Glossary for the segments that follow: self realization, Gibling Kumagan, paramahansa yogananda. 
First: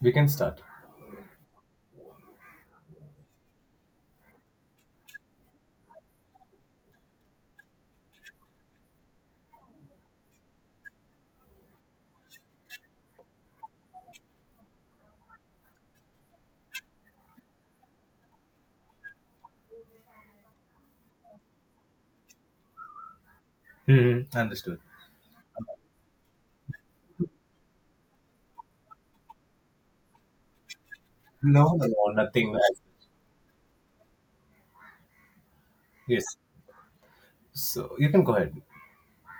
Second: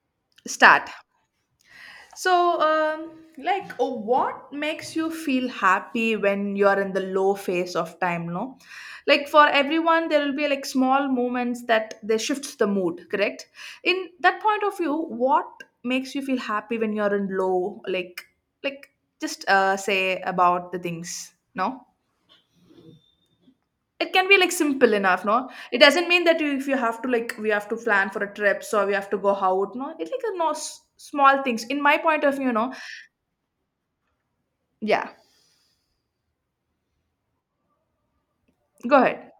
We can start. Start. So, um, what makes you feel happy when you're in the low phase of time? No, like for everyone, there will be like small moments that they shifts the mood. Correct. In that point of view, what makes you feel happy when you're in low? Like just say about the things. No. It Hmm. can be like Understood. simple enough, no? It doesn't mean that you, if you have to like we have to plan for a trip, so we have to go out, no. It's like a no small No, things. In no, my no, point of view, nothing. no. Yeah, Yes. So you can go ahead. go ahead.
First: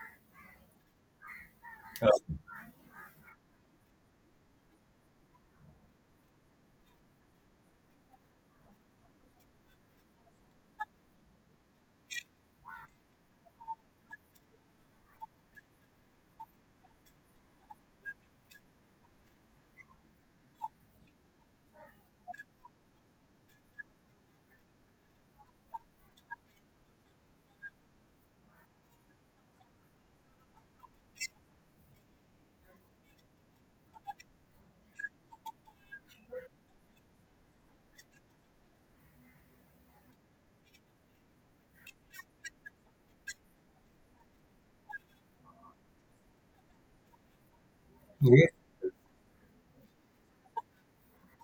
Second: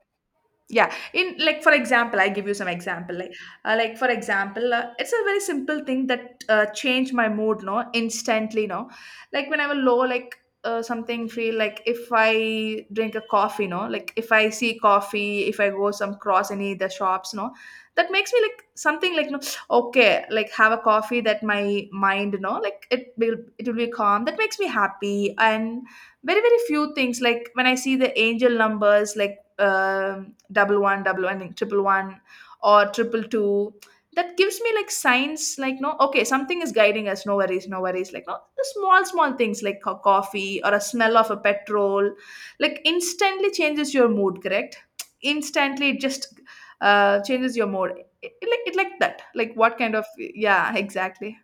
Yeah, in like for Uh, example, I give you some example. Like for example, it's a very simple thing that changed my mood, no, instantly, no. Like when I was low, something feel like if I drink a coffee, no, like if I see coffee, if I go some cross any the shops, no, that makes me like something like no, okay, like have a coffee that my mind, no, like it will be calm. That makes me happy and very few things like when I see the angel numbers like double one, I think triple one, or triple two. That gives me like signs, like no, okay, something is guiding us. No worries, no worries. Like no, the small, small things like coffee or a smell of a petrol, like instantly changes your mood. Correct? Instantly, it just changes your mood. It, it, yes. like it like that. Like what kind of yeah, exactly.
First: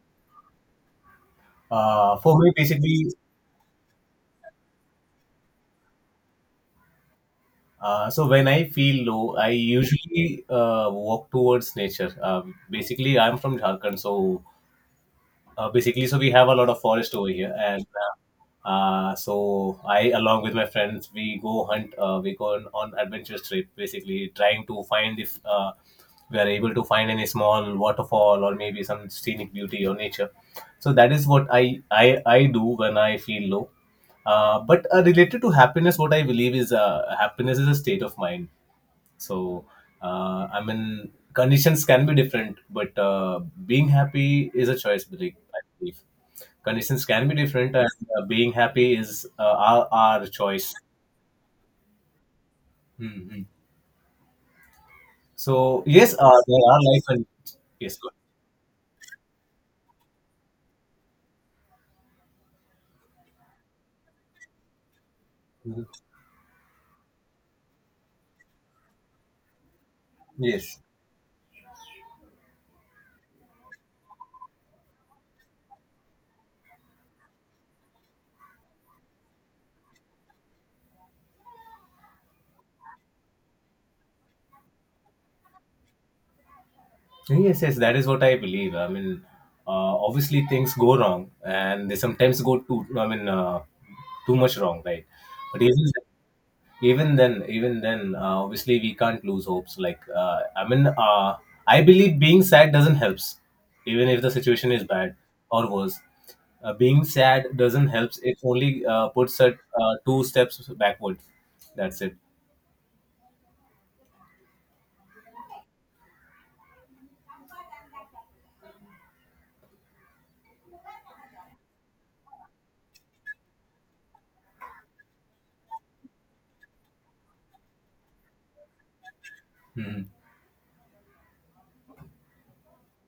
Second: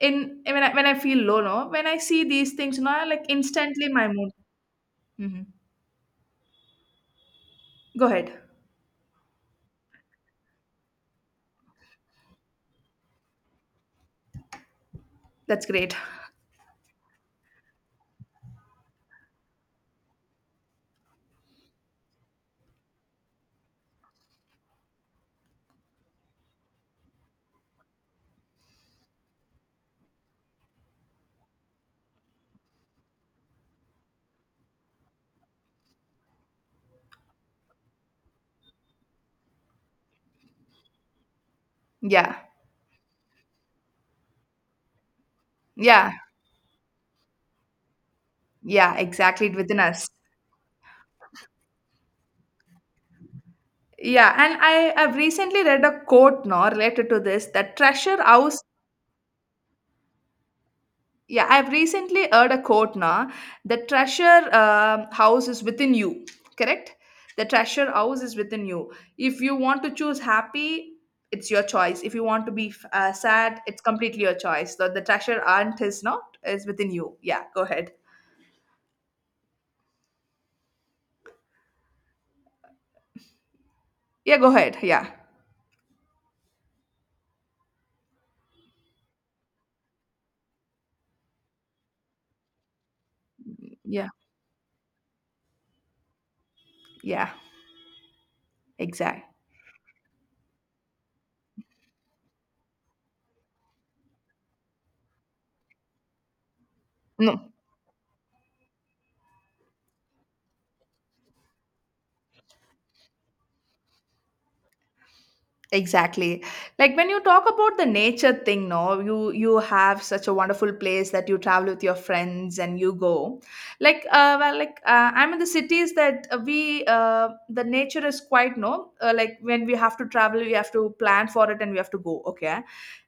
In when I feel low, no, when I see For me, these things, no, basically, like instantly my mood. Hmm. Go so ahead. when I feel low, I usually walk towards nature. Basically, I'm from Jharkhand, so That's great. basically so we have a lot of forest over here and so I along with my friends we go hunt we go on adventurous trip, basically trying to find if we are able to find any small waterfall or maybe some scenic beauty or nature. So that is what I do when I feel low. But related to happiness, what I believe is happiness is a state of mind. So, I mean, conditions can be Yeah. different, but being happy is a choice, Blake, I believe. Yeah. Conditions can be different, and being happy Yeah, is exactly. It within our, us. our choice. Hmm, hmm. Yeah, and I have recently So, read a yes, quote there now are life related to and this that yes, go ahead. treasure house. Yeah, I've recently heard a quote now. The treasure house is Mhm. within you. Correct. The treasure house is within you. If you want to choose happy, Yes, it's your choice. If you want to be sad, it's completely your choice. So the treasure aunt is not is within you. Yeah, go ahead. Yeah, go ahead. Yeah, yes, yes, that is what I believe. I mean, obviously, things go wrong, and they sometimes go too, I mean, yeah, too much wrong, right? But yes, yes, even yeah. then even then obviously we can't Exact. lose hopes, like I mean I believe being sad doesn't helps even if the situation is bad or worse. Being sad No. doesn't helps, it only puts it two steps backward. That's it. Exactly. Like when you talk about the nature thing, no, you have such a wonderful place that you travel with your friends and you go. I'm in the cities that we the nature is quite no. Like when we have to Mhm. travel, we have to plan for it and we have to go. Okay,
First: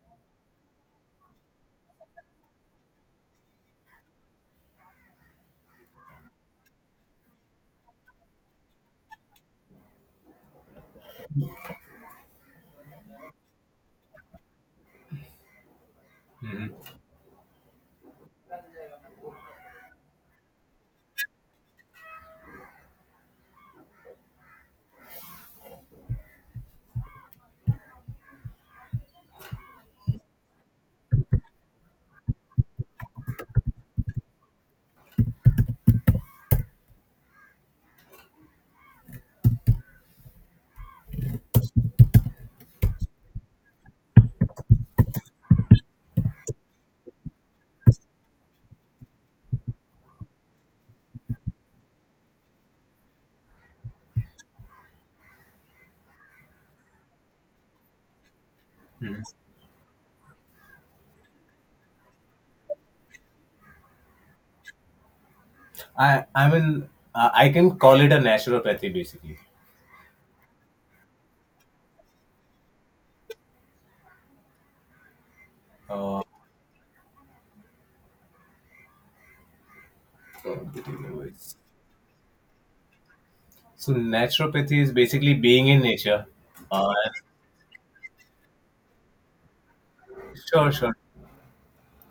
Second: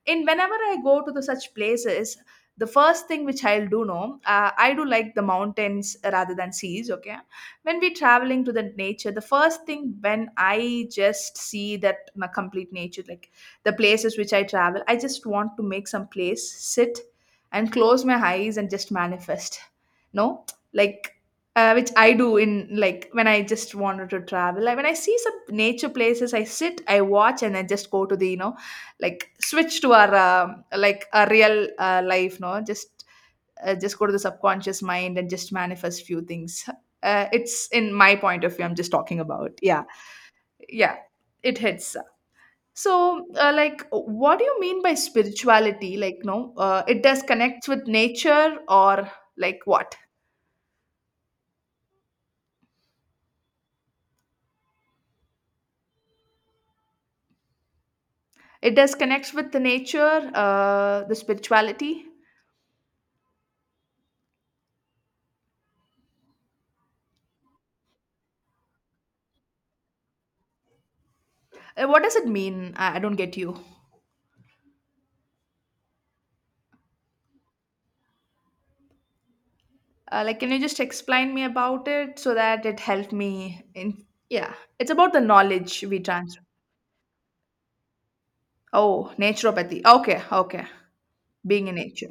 in whenever I go to the such places, the first thing which I'll do, no, I do like the mountains rather than seas. Okay, when we traveling to the nature, the first thing when I just see that my complete nature, like the places which I travel, I just want to make some place sit and close my eyes and just manifest, no, like which I do in, like when I just wanted to travel, like when I see some nature places, I sit, I watch and I just go to the you know, like switch to our like a real life, no, just just go to the subconscious mind and just manifest few things. It's in my point of view, I'm just talking about. Yeah, yeah, it hits. So like what do you mean by spirituality, like no, it does connect with nature or like what? It does connect with the nature, the spirituality. I mean I can call it a naturopathy, basically. What does it mean? I don't get you. Like can Oh, you just good evening, explain me boys. about it so that it helped me So in. Yeah, naturopathy it's is about the basically being in knowledge we nature. transfer. uh, Oh, naturopathy. Okay, okay. sure, sure. Being in nature.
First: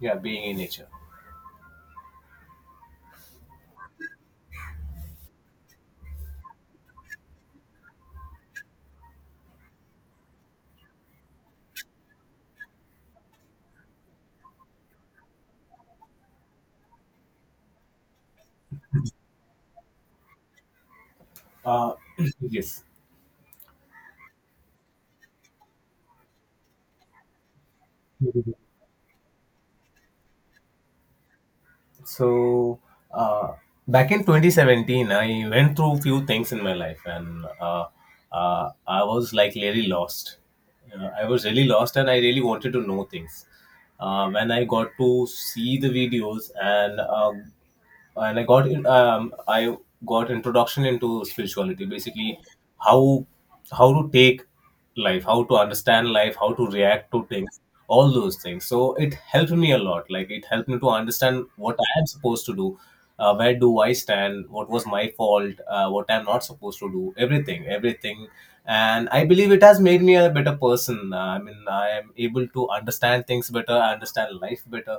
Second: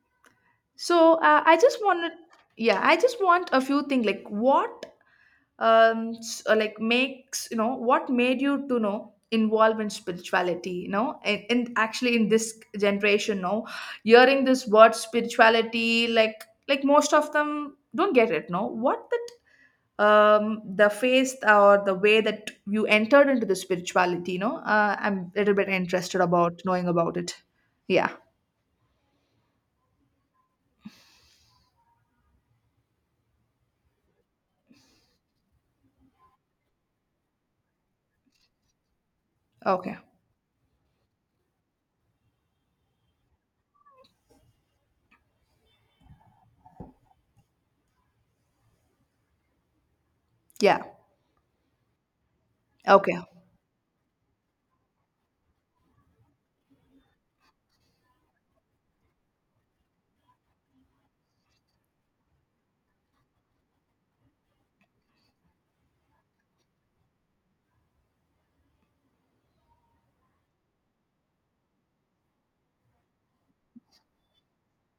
Yeah, being in nature. So I just wanted, yeah, I just want a few things like what, like makes you know what made you to you know involve in spirituality, you know, and actually in this generation, no, hearing this word spirituality, like most of them don't get it, no. What the faith or uh, the way that yes. you entered into the spirituality, you know? I'm a little bit interested about knowing about it. Yeah. So uh, back in 2017, I went through few things in my life, and I was like really Okay. lost. I was really lost, and I really wanted to know things. When I got to see the videos and and I got in. I got Yeah. introduction into spirituality. Basically, Okay. how how to take life, how to understand life, how to react to things, all those things. So it helped me a lot. Like it helped me to understand what I am supposed to do, where do I stand, what was my fault, what I'm not supposed to do, everything, everything. And I believe it has made me a better person. I mean, I am able to understand things better, I understand life better,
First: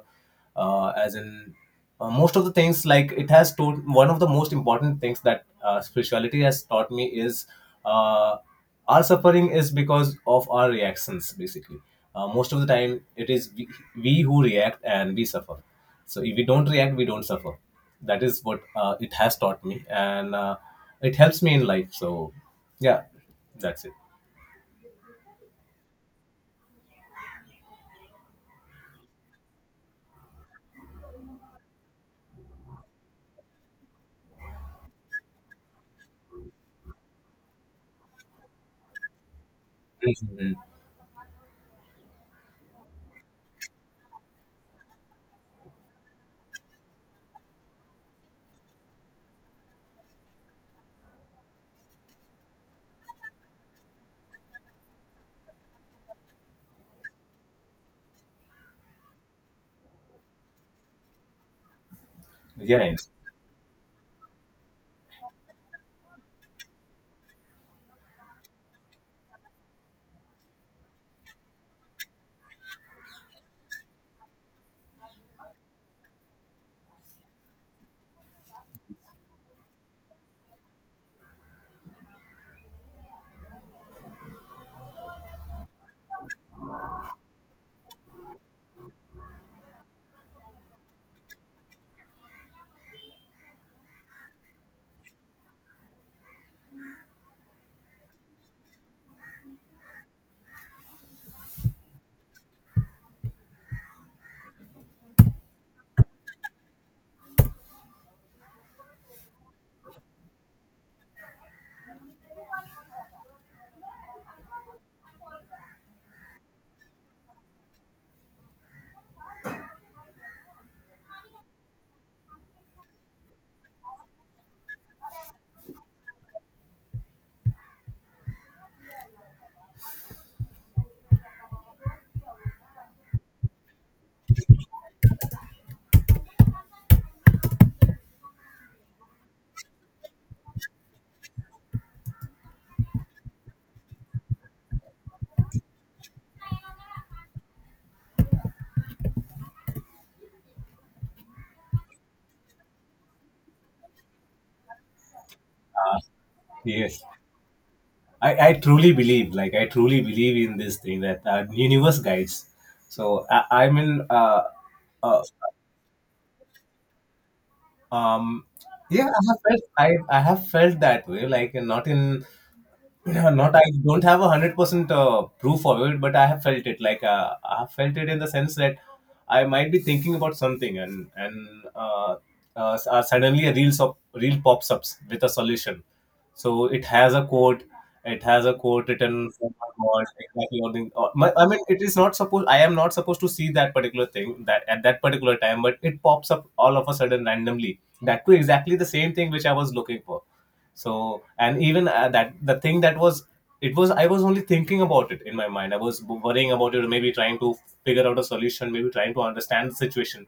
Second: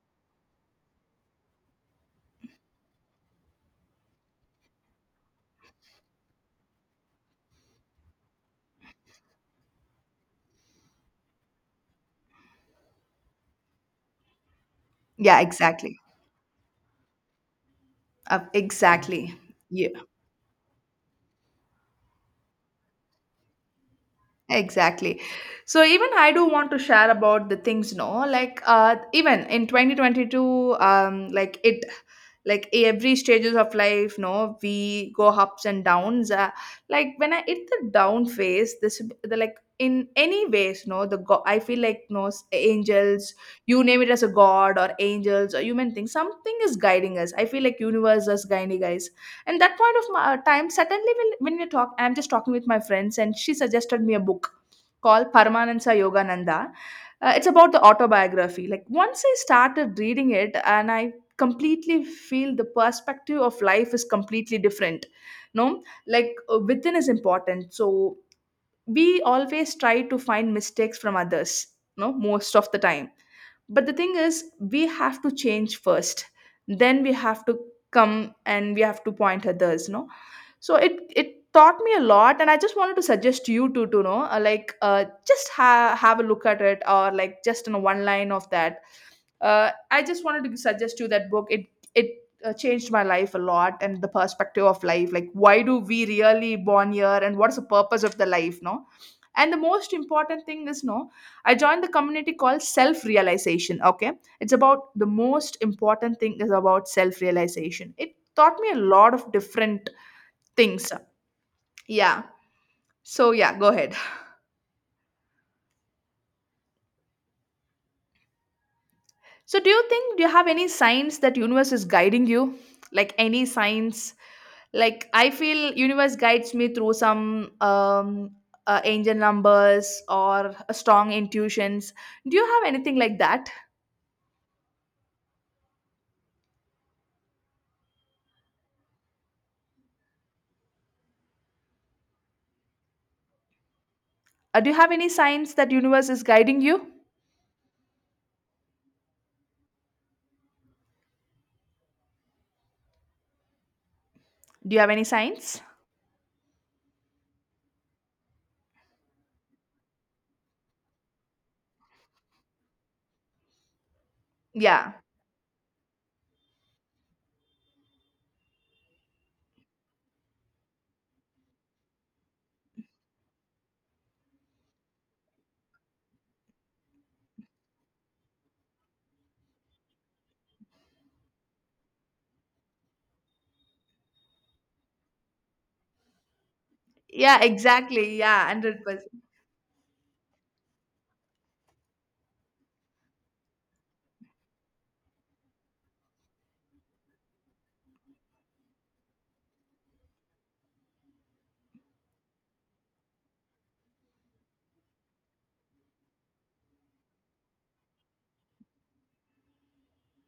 as in most of the things, like it has taught one of the most important things that spirituality has taught me is uh, our suffering is because of our reactions, basically. Most of the time it is we who react and we Yeah, suffer. exactly. So if we don't react, we don't suffer. That Uh, is what it exactly. has taught me, Yeah. and it helps me in life. So, yeah, that's it. Exactly. So even I do want to share about the things, no, like even in 2022, like it, like every stages of life, no, we go ups and downs. Like when I hit the down phase, this the like in any Mhm. ways, no, the I feel like no angels, you name it as a god or angels or human thing, something is guiding us. I feel like universe is guiding us, and that point of my time suddenly when we talk, I'm just talking with my friends and she suggested me a book called Paramahansa Yogananda. It's about the autobiography. Like once I started reading it, and I completely feel the Yeah. perspective of life is completely different, no, like within is important. So we always try to find mistakes from others, no, most of the time. But the thing is we have to change first, then we have to come and we have to point others, no. So it taught me a lot and I just wanted to suggest you to know, just have a look at it, or like just in one line of that, I just wanted to suggest you that book. It, changed my life a lot and the perspective of life, like why do we really born here and what's the purpose of the life, no? And the most important thing is, no, I joined the community called self realization. Okay. It's about the most important thing is about self realization. It taught me a lot of different things. Yeah. So, yeah, go ahead. So, do you have any signs that universe is guiding you? Like any signs? Like I feel universe guides me through some angel numbers or strong intuitions. Do you have anything like that? Do you have any signs that universe is guiding you? Do you have any signs? Yes, I truly believe, like I truly believe in this thing that universe guides. So Yeah. uh, um, yeah, I have felt I have felt that way, like not in. Yeah, not I don't have 100% proof of it, but I have felt it. Like I have felt it in the sense that I might be thinking about something, and and suddenly a real reel pops up with a solution. So it has a Yeah, quote. exactly. It has Yeah, a quote 100%. written from my God, exactly. Or the, or my, I mean, it is not supposed. I am not supposed to see that particular thing that at that particular time, but it pops up all of a sudden randomly. That too, exactly the same thing which I was looking for. So and even that the thing that was, it was, I was only thinking about it in my mind. I was worrying about it, maybe trying to figure out a solution, maybe trying to understand the situation.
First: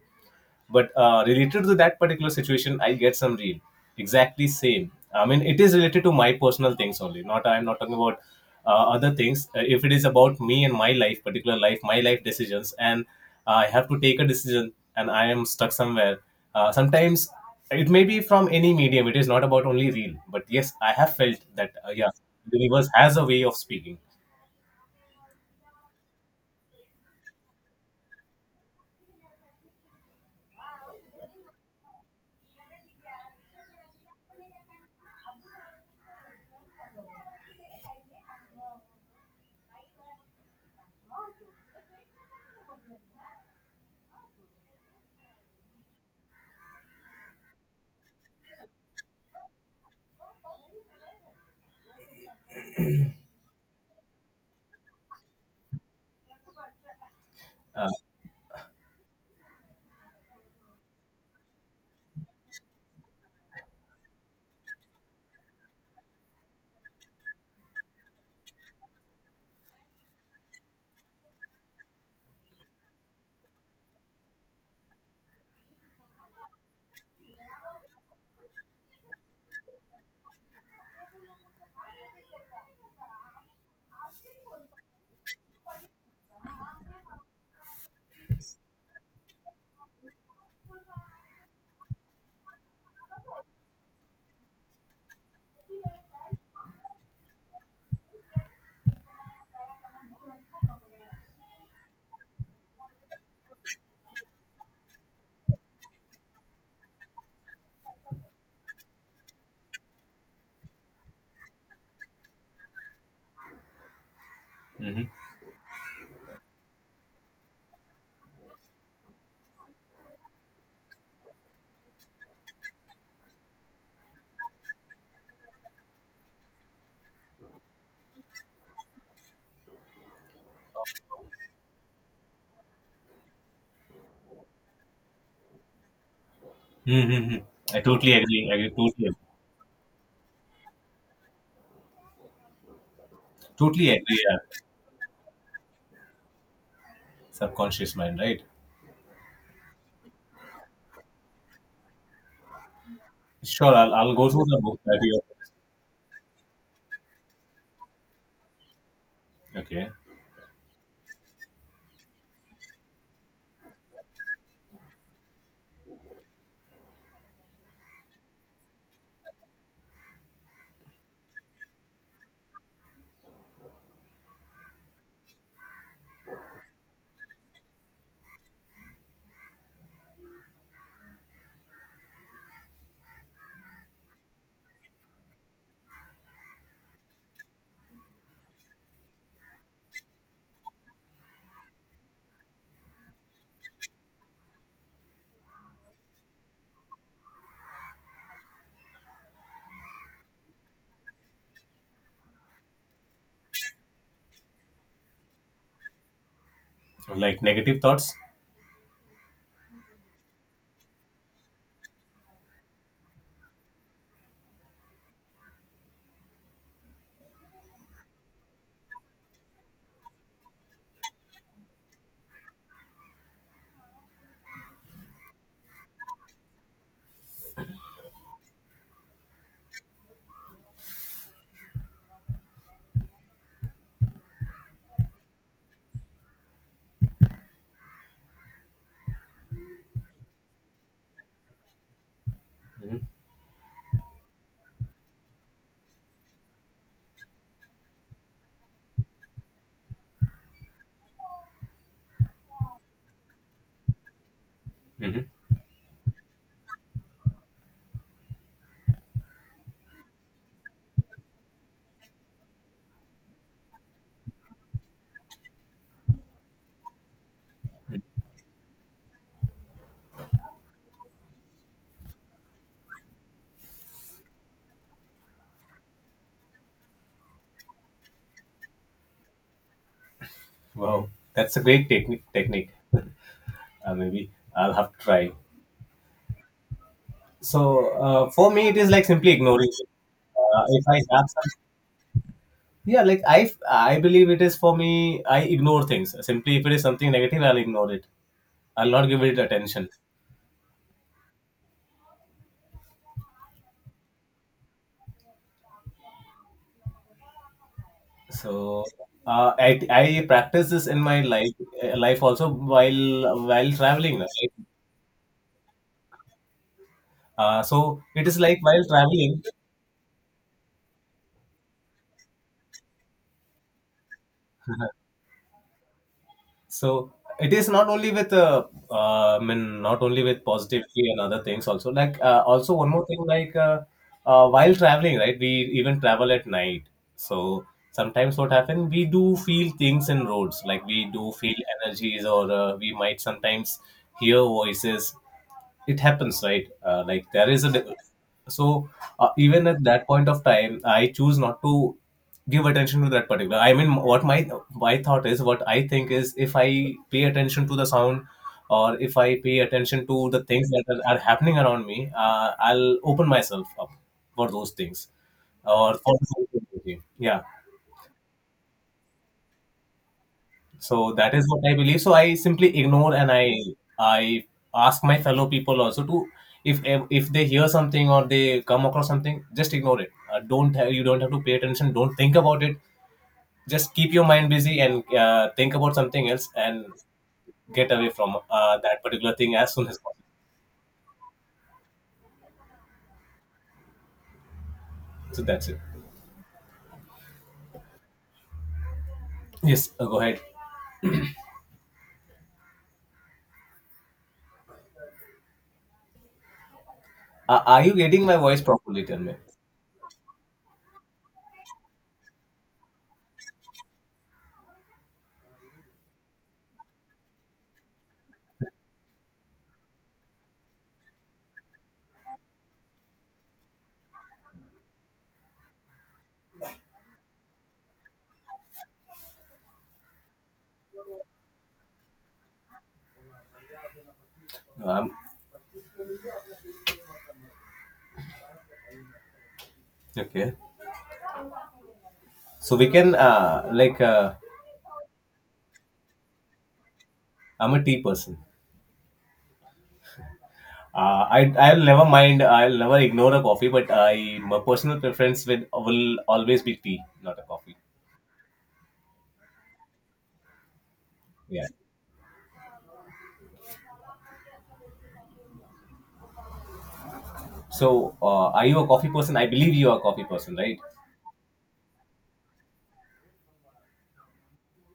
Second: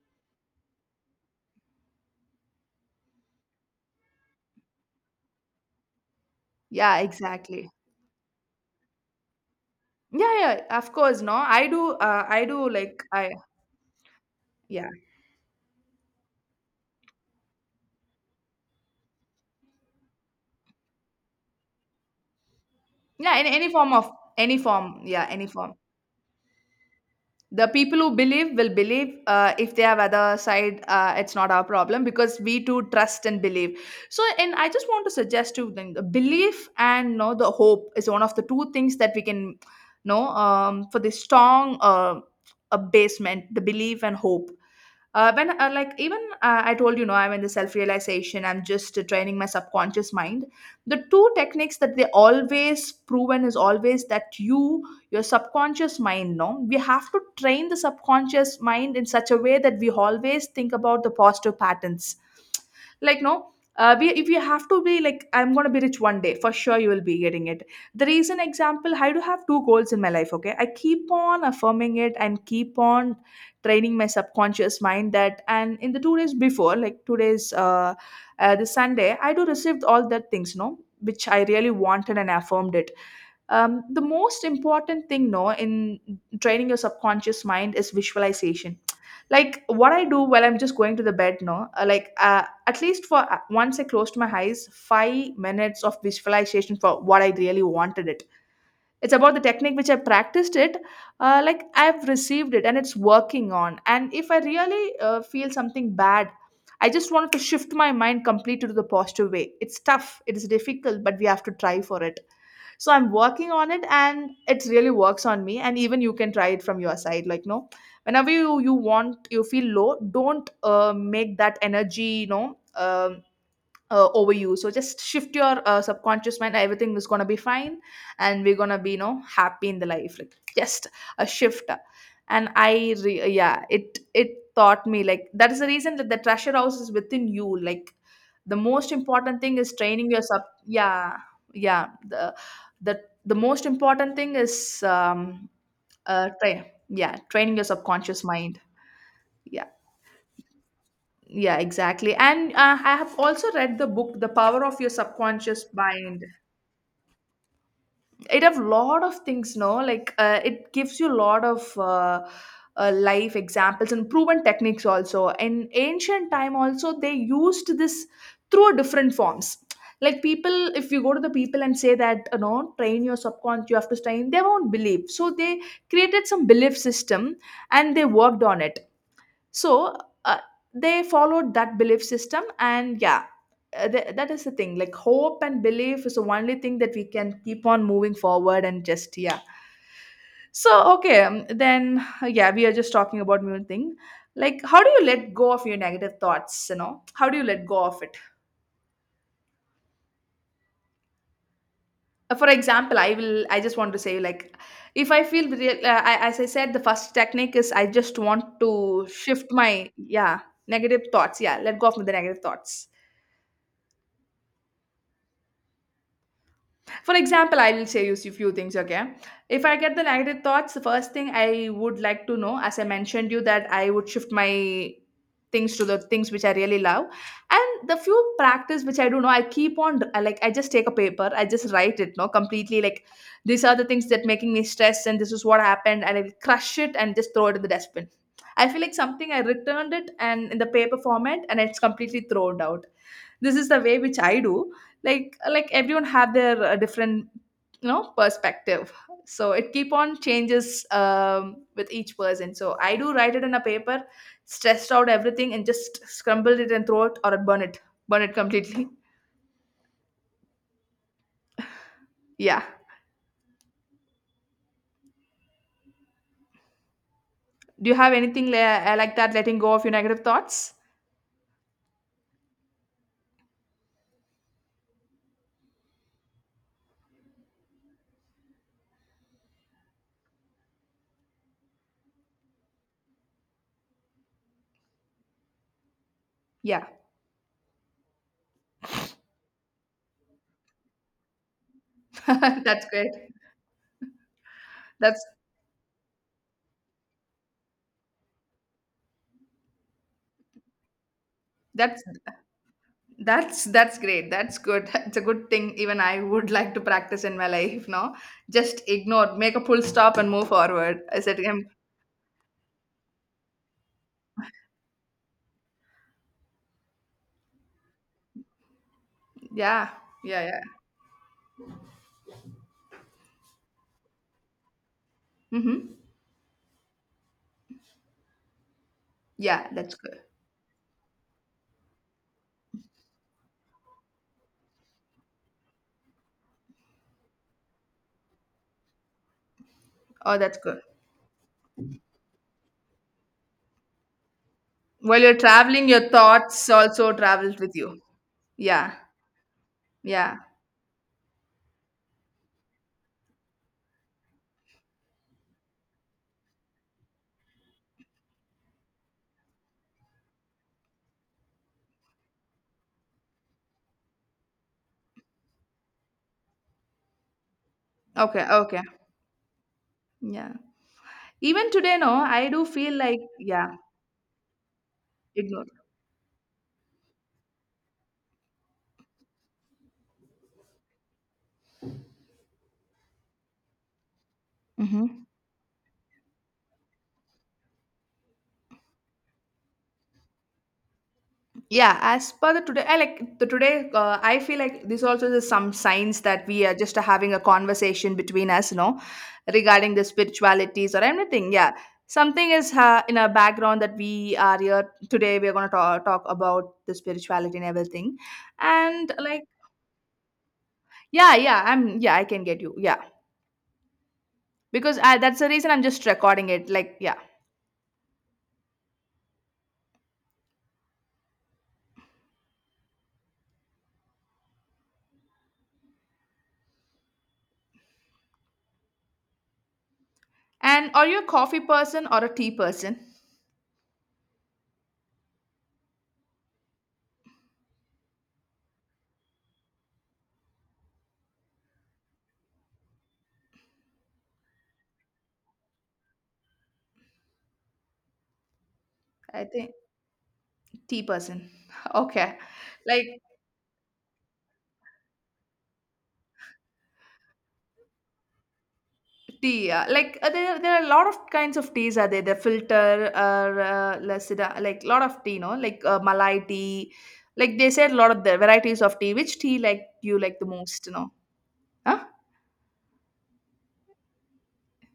But related to that particular situation I get some real exactly same. I mean, it is related to my personal things Yeah, only, not. I'm exactly. not talking about other things. If it is about Yeah, me and yeah, my of course, life, no. particular life, my life I do decisions, like and I. I have to take a decision Yeah. and I am stuck somewhere. Sometimes it may be from any medium. It is not about only real, but yes, I have felt that. Yeah, the universe has a Yeah, way in of any form speaking. of any form. Yeah, any form. The people who believe will believe, if they have other side, it's not our problem because we too trust and believe. So, and I just want to suggest to them the belief and you know, the hope is one of the two things that we can know, for the strong a basement, the belief and hope. When like even I told you know I'm in the self realization, I'm just training my subconscious mind. The two techniques that they always proven is always that you, your subconscious mind, no, we have to train the uh, subconscious mind in such a way that we always think about the positive patterns. Like no, we, if you have to be like I'm going to be rich one day, for sure you will be getting it. The reason example, I do have two goals in my life. Okay, I keep on affirming it and keep on training my subconscious mind that, and in the 2 days before, like 2 days the sunday, I do received all that things, no, which I really wanted and affirmed it. The most important thing, no, in training your subconscious mind is visualization. Like what I do while I'm just going to the bed, no, at least for once, I closed my eyes, 5 minutes of visualization for what I really wanted it. It's about the technique which I practiced it, like I've received it and it's working on. And if I really feel something bad, I just wanted to shift my mind completely to the positive way. It's tough, it is difficult, but we have to try for it. So I'm working on it and it really hmm, works on me, and even you can try it from your side, like no, whenever you want, you feel low, don't make that energy, you know, over you, so just shift your subconscious mind, everything is going to be fine and we're going to be you know happy in the life, like just a shift. And yeah, it taught me like that is the reason that the treasure house is within hmm. you. I Like totally agree. the I most totally, important thing is training your sub. Yeah. Yeah, the most totally important agree. thing Yeah. is train, yeah, training your Subconscious mind, subconscious right? mind. Yeah. Yeah, exactly. And I have also Sure, read the I'll book, The go through the Power book of Your that you. Subconscious Mind. It have lot of things, no? Okay. Like it gives you a lot of life examples and proven techniques also. In ancient time also, they used this through different forms. Like people, if you go to the people and say that, you know, train your subconscious, you have to train, they won't believe. So they created some belief system and they worked on it. So uh, they followed that belief system, and yeah, that is the thing. Like hope and belief is the only thing that we can keep on moving forward and just yeah. So okay, then yeah, we are just talking about new thing. Like how do you let go of your negative thoughts, you know? How do you let go of it? For example, I just want to say, like, if I feel real, as I said, the first So, like technique is negative I thoughts? just want to shift my yeah negative thoughts, yeah, let go of the negative thoughts. For example, I will say you a few things, okay? If I get the negative thoughts, the first thing I would like to know, as I mentioned you, that I would shift my things to the things which I really love. And the few practice which I do know, I keep on I just take a paper, I just write it, no, completely, like, these are the things that making me stress and this is what happened, and I will crush it and just throw it in the dustbin. I feel like something I returned it and in the paper format and it's completely thrown out. Hmm. This is the way which I do. Like, everyone have their different, you know, perspective. So it keep on changes with each person. So I do write it in a paper, stressed out Hmm. everything, and just scrambled it and throw it or burn it. Burn it completely. Yeah. Do you have anything like that, letting go of your negative thoughts? Wow, that's a great technique. Maybe I'll have to try. Yeah. So for me, it is like simply ignoring it. If I have some, That's yeah, great. like I believe it is for me. that's I ignore things simply. If it is something negative, I'll ignore it. I'll not give it attention. that's That's that's great. That's good. It's a good thing, even I would like to practice in my life, no? Just So ignore, make a I, full stop I and move practice this in forward. I my said to life him, also while traveling. Right? So it is like while traveling. yeah, yeah, yeah. Mm-hmm. So it is not only with I Yeah, mean that's not good. only with positivity and other things, also, like also one more thing, like while traveling, right, we even travel at night. So sometimes what happen we do feel things in Oh, that's roads, good. like we do feel energies or we might sometimes hear voices. While you're traveling, It your happens, right? thoughts also Like there travels is a with you. so Yeah, even at that point yeah. of time I choose not to give attention to that particular, I mean, what my thought is, what I think is, if I pay attention to the sound or if I pay attention to the things that are happening around me, I'll open myself up for those things or for. Yeah. Okay, okay. Yeah. So that is what Even I today, believe. no, So I I do simply feel ignore like, and I yeah, I ask my fellow ignore. people also to. If if they hear something or they come across something, just ignore it. Don't have, you don't have to pay attention. Don't think about it. Just keep your mind busy and Mm-hmm. Think about something else and get away from that particular thing as soon as possible. Yeah, as per the today, I like the today. I feel like this also So is that's some it. signs that we are just having a conversation between us, you know, Yes, regarding the go ahead. spiritualities or anything. Yeah, something is in our background that we are here today. We are going to talk, talk about the spirituality and Are you everything, getting my voice properly? and Tell me. like yeah, yeah, I'm yeah, I can get you. Yeah, because that's the reason I'm just recording it. Like yeah, and are you a coffee person or a tea person? Um, okay. So we can, like I'm a tea person. I think tea person. I'll never Okay, mind. I'll never like ignore a coffee, but I my personal preference with will always be tea, not a coffee. tea, yeah. Like there, there are a lot of kinds Yeah. of teas. Are there the filter, or lasida, like lot of tea, no? Like Malai tea. Like they said, a lot So, of the are you varieties a of coffee tea. person? Which I tea believe like you are a you coffee like the person, right? most, you know? Huh?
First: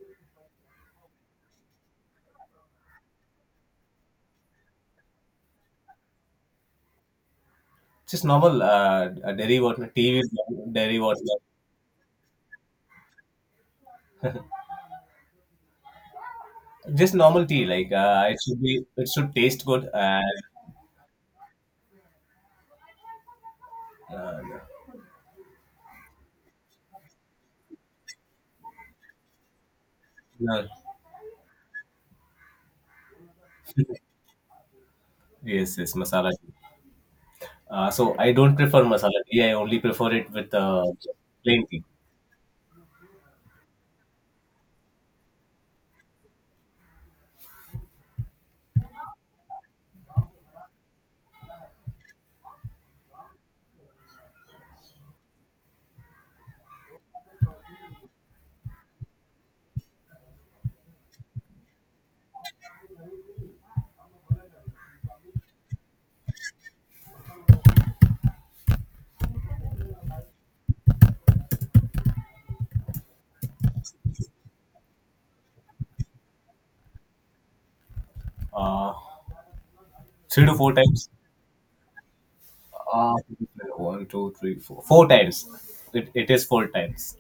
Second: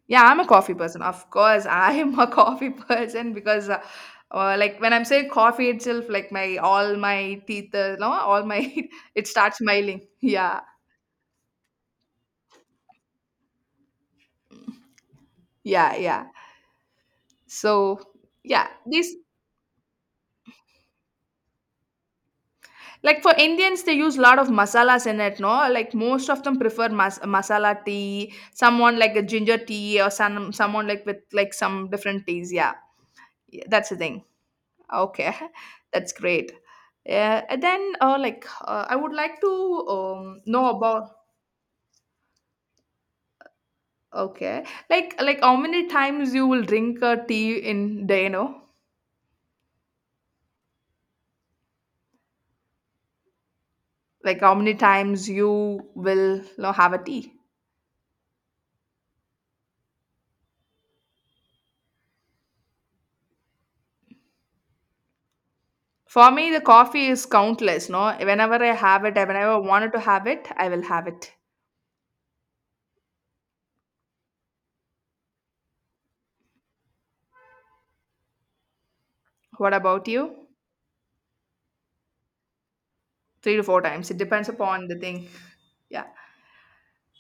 Yeah, I'm a coffee person. Of course, I am a coffee person because, like when I'm saying coffee itself, like my all my teeth, no, Just all normal my it dairy starts water smiling. tea Yeah, with dairy water. yeah, yeah. Just normal tea, like So it should yeah, be. It these, should taste good. And like, for Indians, they use a uh, lot of masalas in it, no? Like most of them prefer masala tea, someone like a ginger tea, or no. someone like with like some different teas. Yeah, yeah, that's the thing. Okay, Yes, yes, that's masala great. tea. Yeah, and then So I like don't prefer I would masala like tea. to I only prefer it with know about plain tea. okay, like, how many times you will drink a tea in day, you know? Like how many times you will, you know, have a tea? For me, the coffee is countless, no? Whenever I have it, whenever I wanted to have it, I will have it. Uh, What about Three you? to four times. Uh, Three to four One, times. It two, depends three, four. upon the Four thing. times. Yeah. It is four times.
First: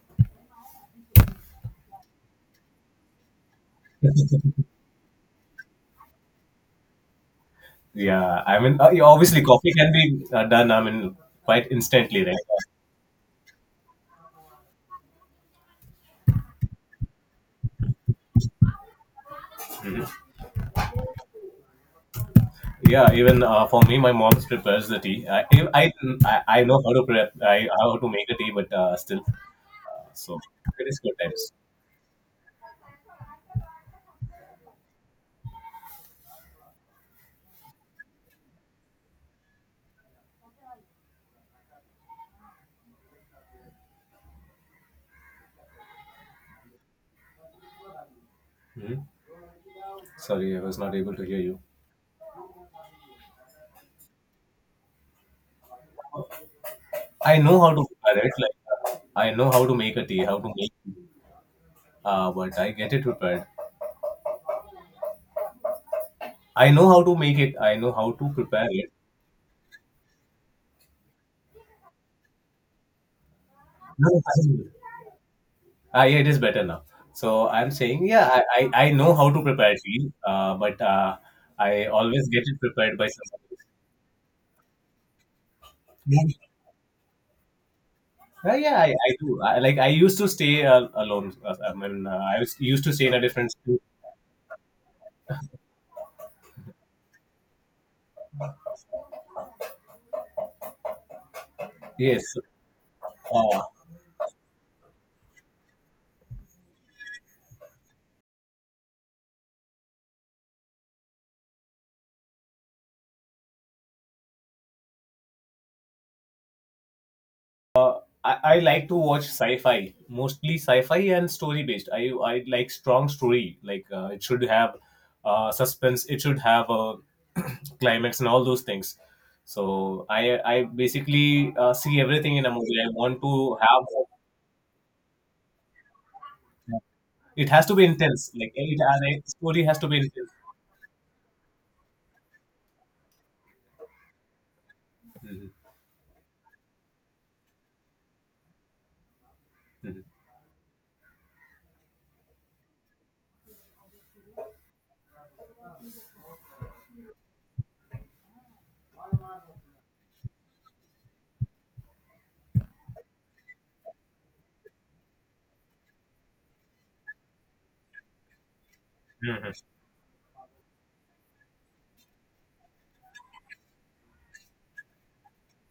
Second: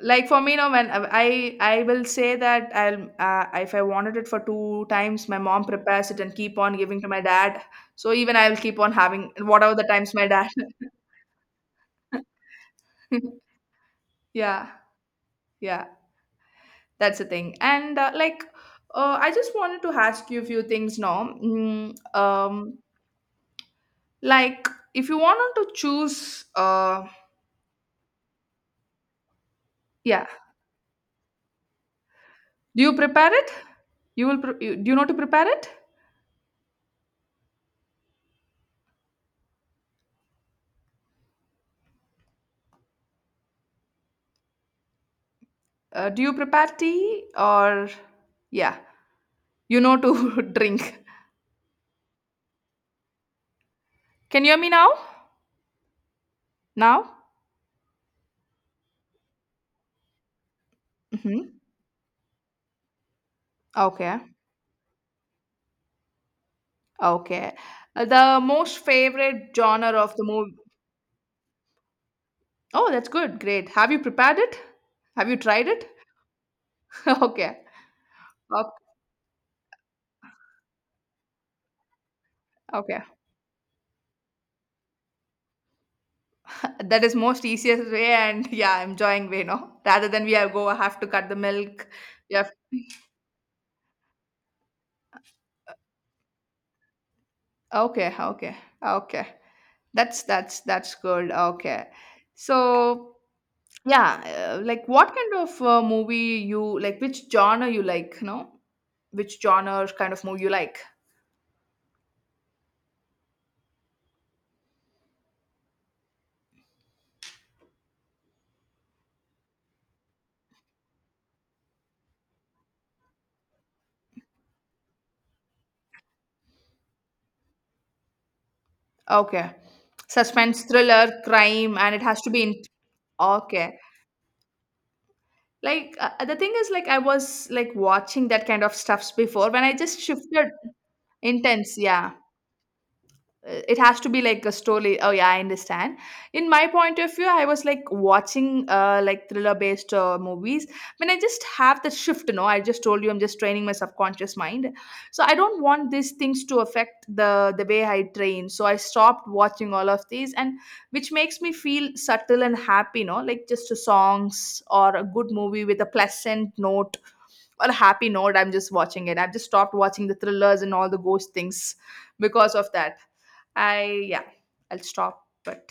Like for me, no, when I will say that I'll if I wanted it for two times, my mom prepares it and keep on giving to my dad. So even Yeah, I'll I keep mean, on yeah, having obviously, coffee whatever the can times be my dad. done. I mean, quite instantly, right? Yeah, yeah. That's the thing. And like, I just wanted to ask you a few things now. Mm, Yeah, even for me, my mom like, prepares the if you tea. Want to I, I choose, I know how to prep. I how to make the tea, but still, yeah, so it is four times. do you prepare it? You will. Do you know to prepare it? Do you prepare tea or yeah, Hmm. you know to Sorry, I was not drink? able to hear you. Can you hear me now? Now? I know how to prepare it. Like I know how to make a tea, how to make, Hmm. But I get it prepared. Okay. I know how to make it. Okay. I know how to the prepare most it. favorite genre of the movie. Oh, that's good. Great. Have you No, prepared it? fine. Have you tried it? Yeah, it is better now. So Okay. I'm saying, yeah, I, Okay. I, I know how to prepare tea, but I always get it prepared Okay. by somebody. That is most easiest way, and Yeah, yeah, I enjoying do. way, I, no? like I Rather used than to we have stay go have to cut alone. the I milk, mean, yeah, used to stay in a different school. okay, okay, okay. That's that's good. Okay, Yes. so Uh, yeah, like what kind of movie you like? Which genre you like? No, which genre kind of movie you like? I like to watch sci-fi, mostly sci-fi and story-based. I like strong story. Like it should have suspense. It should have a climax and all those things. Okay, So I suspense, thriller, basically crime, and see it has to everything be in a in. movie. I want to Okay, have. like the thing is, like I was It has like to be watching intense. that Like kind of it, uh, stuffs the before story when I has to be just intense. shifted intense. Yeah, it has to be like a story, oh yeah, I Mhm, understand. In my point of view, I was like watching like thriller based mhm. Movies when I just have the shift, you know, I just told you I'm just training my subconscious mind. So I don't want these things to affect the way I train, so I stopped watching all of these, and which makes me feel subtle and happy, you know, like just a songs or a good movie with a pleasant note or a happy note. I'm just watching it. I've just stopped watching the thrillers and all the ghost things because of that. I yeah, I'll stop. But